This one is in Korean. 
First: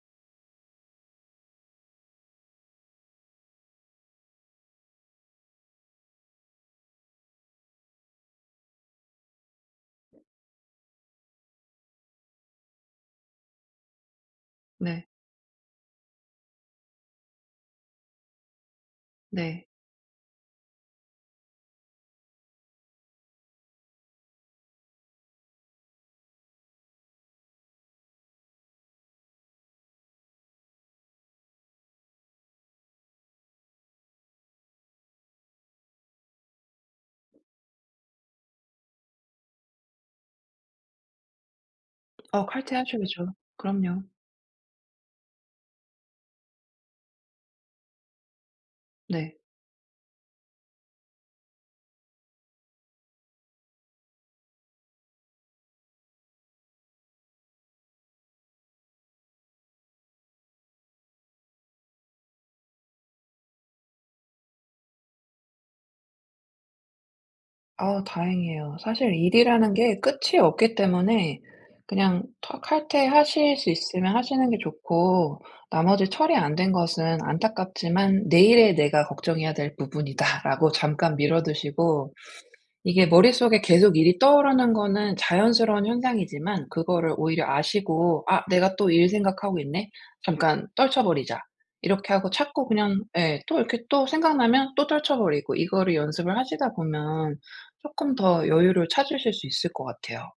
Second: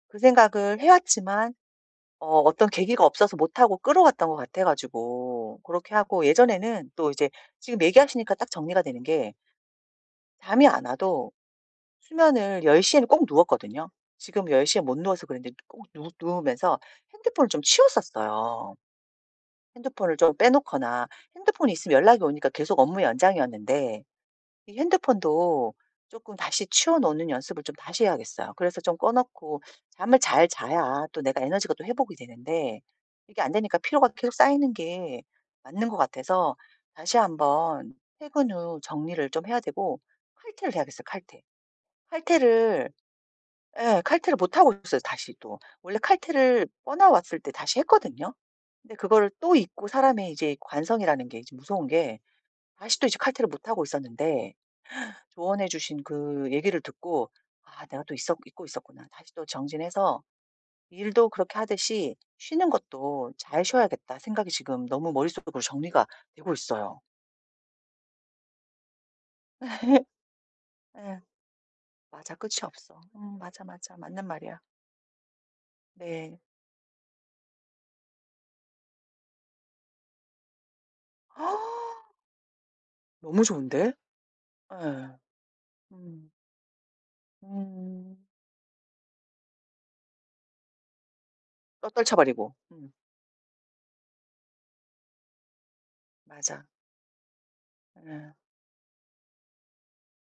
그 생각을 해 왔지만 어 어떤 계기가 없어서 못하고 끌어왔던 것 같아 가지고 그렇게 하고 예전에는 또 이제 지금 얘기하시니까 딱 정리가 되는 게 잠이 안 와도 수면을 10:00 에는 꼭 누웠거든요. 지금 10:00 에 못 네. 누워서 그랬는데 꼭 누 누우면서 핸드폰을 좀 치웠었어요. 네. 핸드폰을 좀 빼 놓거나 핸드폰이 있으면 연락이 오니까 계속 업무 연장이었는데 이 핸드폰도 쪼끔 다시 치워 놓는 연습을 좀 다시 해야겠어요. 그래서 좀 꺼 놓고 잠을 잘 자야 또 내가 에너지가 또 회복이 되는데 이게 안되니까 피로가 계속 쌓이는 게 맞는 것 같아서 다시 1 번 퇴근 후 정리를 좀 해야 되고 칼퇴를 해야겠어요 칼퇴. 어 칼퇴를 칼퇴하셔야죠. 그럼요. 예. 칼퇴를 못 하고 있어요 다시 또. 원래 칼퇴를 번아웃 왔을 때 다시 했거든요. 근데 그걸 네. 또 잊고 사람의 이제 관성이라는 게 이제 무서운 게 다시 또 이제 칼퇴를 못 하고 있었는데 조언해 주신 그 얘기를 듣고 '아 내가 또 있었 잊고 있었구나. 다시 또 정진해서 일도 그렇게 하듯이 쉬는 것도 잘 쉬어야겠다.' 생각이 지금 너무 머릿속으로 정리가 되고 있어요. 아 다행이에요. 사실 일이라는 게 끝이 없기 예. 때문에 그냥 맞아. 터 끝이 없어. 응 칼퇴하실 맞아, 수 맞아. 있으면 맞는 하시는 게 말이야. 좋고 나머지 네. 처리 안 된 것은 안타깝지만 '내일의 내가 걱정해야 될 부분이다.'라고 잠깐 미뤄두시고 이게 너무 머릿속에 좋은데? 계속 일이 떠오르는 거는 예. 자연스러운 음. 현상이지만 그거를 오히려 음. 아시고 '아 내가 또 일 생각하고 있네. 잠깐 떨쳐 버리자.' 또 이렇게 떨쳐 하고 버리고. 자꾸 음. 그냥 예 또 이렇게 또 생각나면 또 떨쳐 버리고 이거를 연습을 맞아. 하시다 보면 쪼끔 예. 더 여유를 찾으실 수 있을 것 같아요.